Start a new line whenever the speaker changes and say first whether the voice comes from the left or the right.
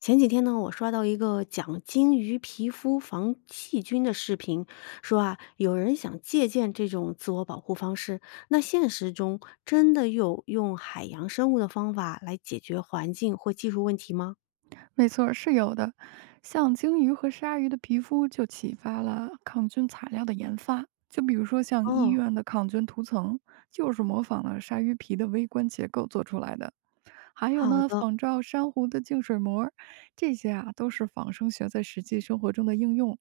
left: 前几天呢，我刷到一个讲鲸鱼皮肤防细菌的视频，说啊，有人想借鉴这种自我保护方式。那现实中真的有用海洋生物的方法来解决环境或技术问题吗？
right: 没错儿是有的。像鲸鱼和鲨鱼的皮肤就启发了抗菌材料的研发，就比如说像医
left: 哦，
right: 院的抗菌涂层，就是模仿了鲨鱼皮的微观结构做出来的。还有
left: 好
right: 呢，
left: 的。
right: 仿照珊瑚的净水膜儿这些啊都是仿生学在实际生活中的应用。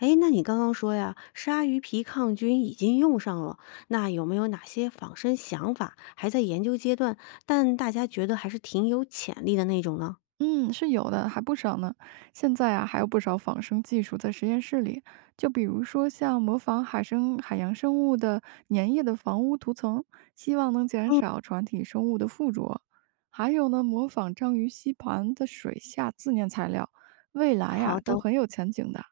left: 哎，那你刚刚说呀，鲨鱼皮抗菌已经用上了，那有没有哪些仿生想法还在研究阶段，但大家觉得还是挺有潜力的那种呢？
right: 嗯，是有的，还不少呢。现在啊，还有不少仿生技术在实验室里，就比如说像模仿海洋生物的粘液的房屋涂层，希望能减少船体生物的附着；还有呢，模仿章鱼吸盘的水下自粘材料，未来
left: 好
right: 呀、都
left: 的。
right: 很有前景的。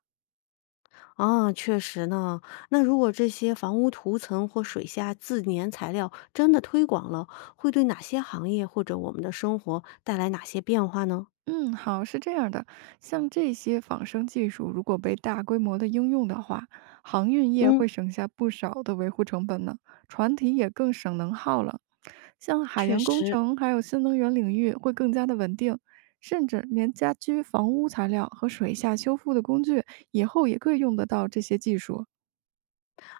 left: 啊，确实呢。那如果这些房屋涂层或水下自粘材料真的推广了，会对哪些行业或者我们的生活带来哪些变化呢？
right: 嗯，好，是这样的，像这些仿生技术，如果被大规模的应用的话，航运业
left: 嗯，
right: 会省下不少的维护成本呢，船体也更省能耗了。像海
left: 确
right: 洋工
left: 实，
right: 程还有新能源领域会更加的稳定，甚至连家居、房屋材料和水下修复的工具，以后也可以用得到这些技术。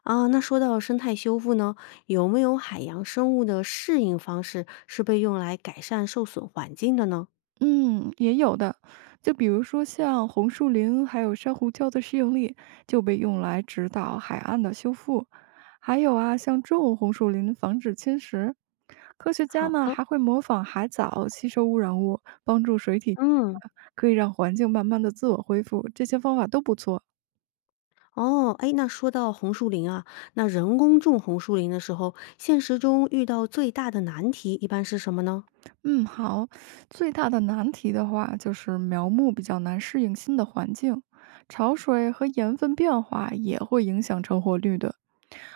left: 啊，那说到生态修复呢，有没有海洋生物的适应方式是被用来改善受损环境的呢？
right: 嗯，也有的，就比如说像红树林还有珊瑚礁的适应力就被用来指导海岸的修复，还有啊，像种红树林防止侵蚀。科学家
left: 好
right: 呢
left: 的，
right: 还会模仿海藻吸收污染物，帮助水体，
left: 嗯。
right: 可以让环境慢慢的自我恢复，这些方法都不错。
left: 哦，哎，那说到红树林啊，那人工种红树林的时候，现实中遇到最大的难题一般是什么呢？
right: 嗯，好。最大的难题的话，就是苗木比较难适应新的环境，潮水和盐分变化也会影响成活率的。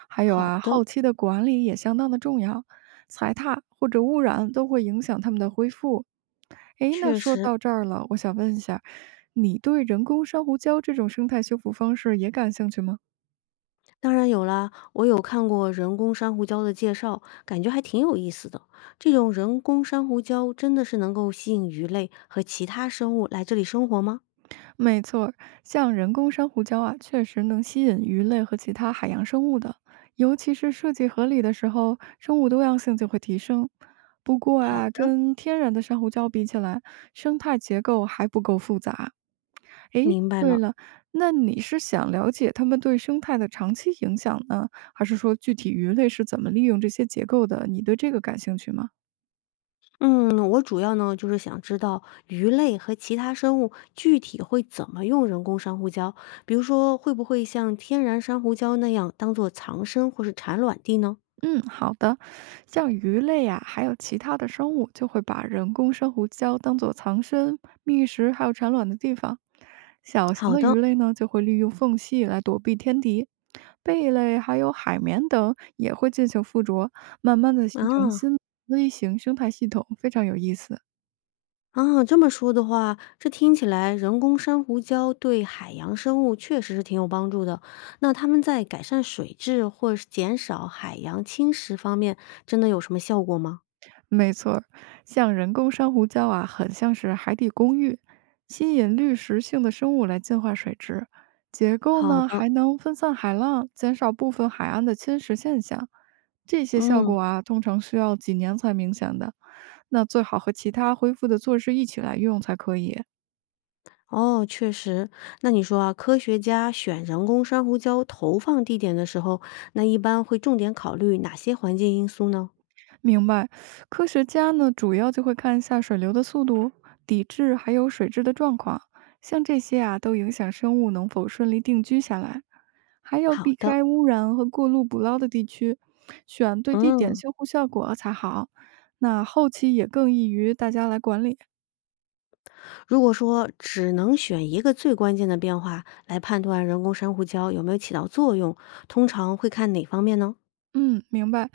right: 还有
left: 好
right: 啊，
left: 的，
right: 后期的管理也相当的重要，踩踏或者污染都会影响它们的恢复。诶，那
left: 确
right: 说
left: 实，
right: 到这儿了，我想问一下，你对人工珊瑚礁这种生态修复方式也感兴趣吗？
left: 当然有啦，我有看过人工珊瑚礁的介绍，感觉还挺有意思的。这种人工珊瑚礁真的是能够吸引鱼类和其他生物来这里生活吗？
right: 没错儿像人工珊瑚礁啊，确实能吸引鱼类和其他海洋生物的，尤其是设计合理的时候，生物多样性就会提升。不过
left: 好
right: 啊，
left: 的，
right: 跟天然的珊瑚礁比起来，生态结构还不够复杂。诶，
left: 明白
right: 对
left: 了。
right: 了，那你是想了解它们对生态的长期影响呢，还是说具体鱼类是怎么利用这些结构的？你对这个感兴趣吗？
left: 嗯，我主要呢就是想知道鱼类和其他生物具体会怎么用人工珊瑚礁，比如说会不会像天然珊瑚礁那样当做藏身或是产卵地呢？
right: 嗯，好的。像鱼类呀，还有其他的生物，就会把人工珊瑚礁当做藏身、觅食还有产卵的地方。小型
left: 好
right: 的
left: 的，
right: 鱼类呢，就会利用缝隙来躲避天敌。贝类还有海绵等也会进行附着，慢慢的形成
left: 啊。
right: 新的微型生态系统，非常有意思。
left: 啊，这么说的话，这听起来人工珊瑚礁对海洋生物确实是挺有帮助的。那它们在改善水质或者是减少海洋侵蚀方面，真的有什么效果吗？
right: 没错儿像人工珊瑚礁啊，很像是海底公寓，吸引滤食性的生物来净化水质，结构
left: 好
right: 呢
left: 的，
right: 还能分散海浪，减少部分海岸的侵蚀现象。这些效
left: 嗯，
right: 果啊，通常需要几年才明显的，那最好和其他恢复的措施一起来用才可以。
left: 哦，确实。那你说啊，科学家选人工珊瑚礁投放地点的时候，那一般会重点考虑哪些环境因素呢？
right: 明白，科学家呢主要就会看一下水流的速度、底质还有水质的状况，像这些啊都影响生物能否顺利定居下来。还要
left: 好
right: 避
left: 的，
right: 开污染和过路捕捞的地区，选对地点
left: 嗯。
right: 修护效果才好。那后期也更易于大家来管理。
left: 如果说只能选一个最关键的变化来判断人工珊瑚礁有没有起到作用，通常会看哪方面呢？
right: 嗯，明白。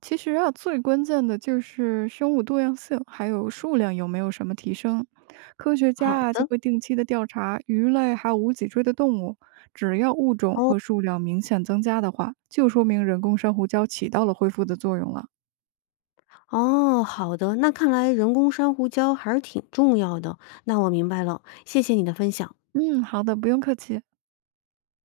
right: 其实啊，最关键的就是生物多样性，还有数量有没有什么提升。科学家
left: 好
right: 啊就
left: 的，
right: 会定期的调查鱼类还有无脊椎的动物，只要物种和数量明显增加的话，就说明人工珊瑚礁起到了恢复的作用了。
left: 哦，好的，那看来人工珊瑚礁还是挺重要的。那我明白了，谢谢你的分享。
right: 嗯，好的，不用客气。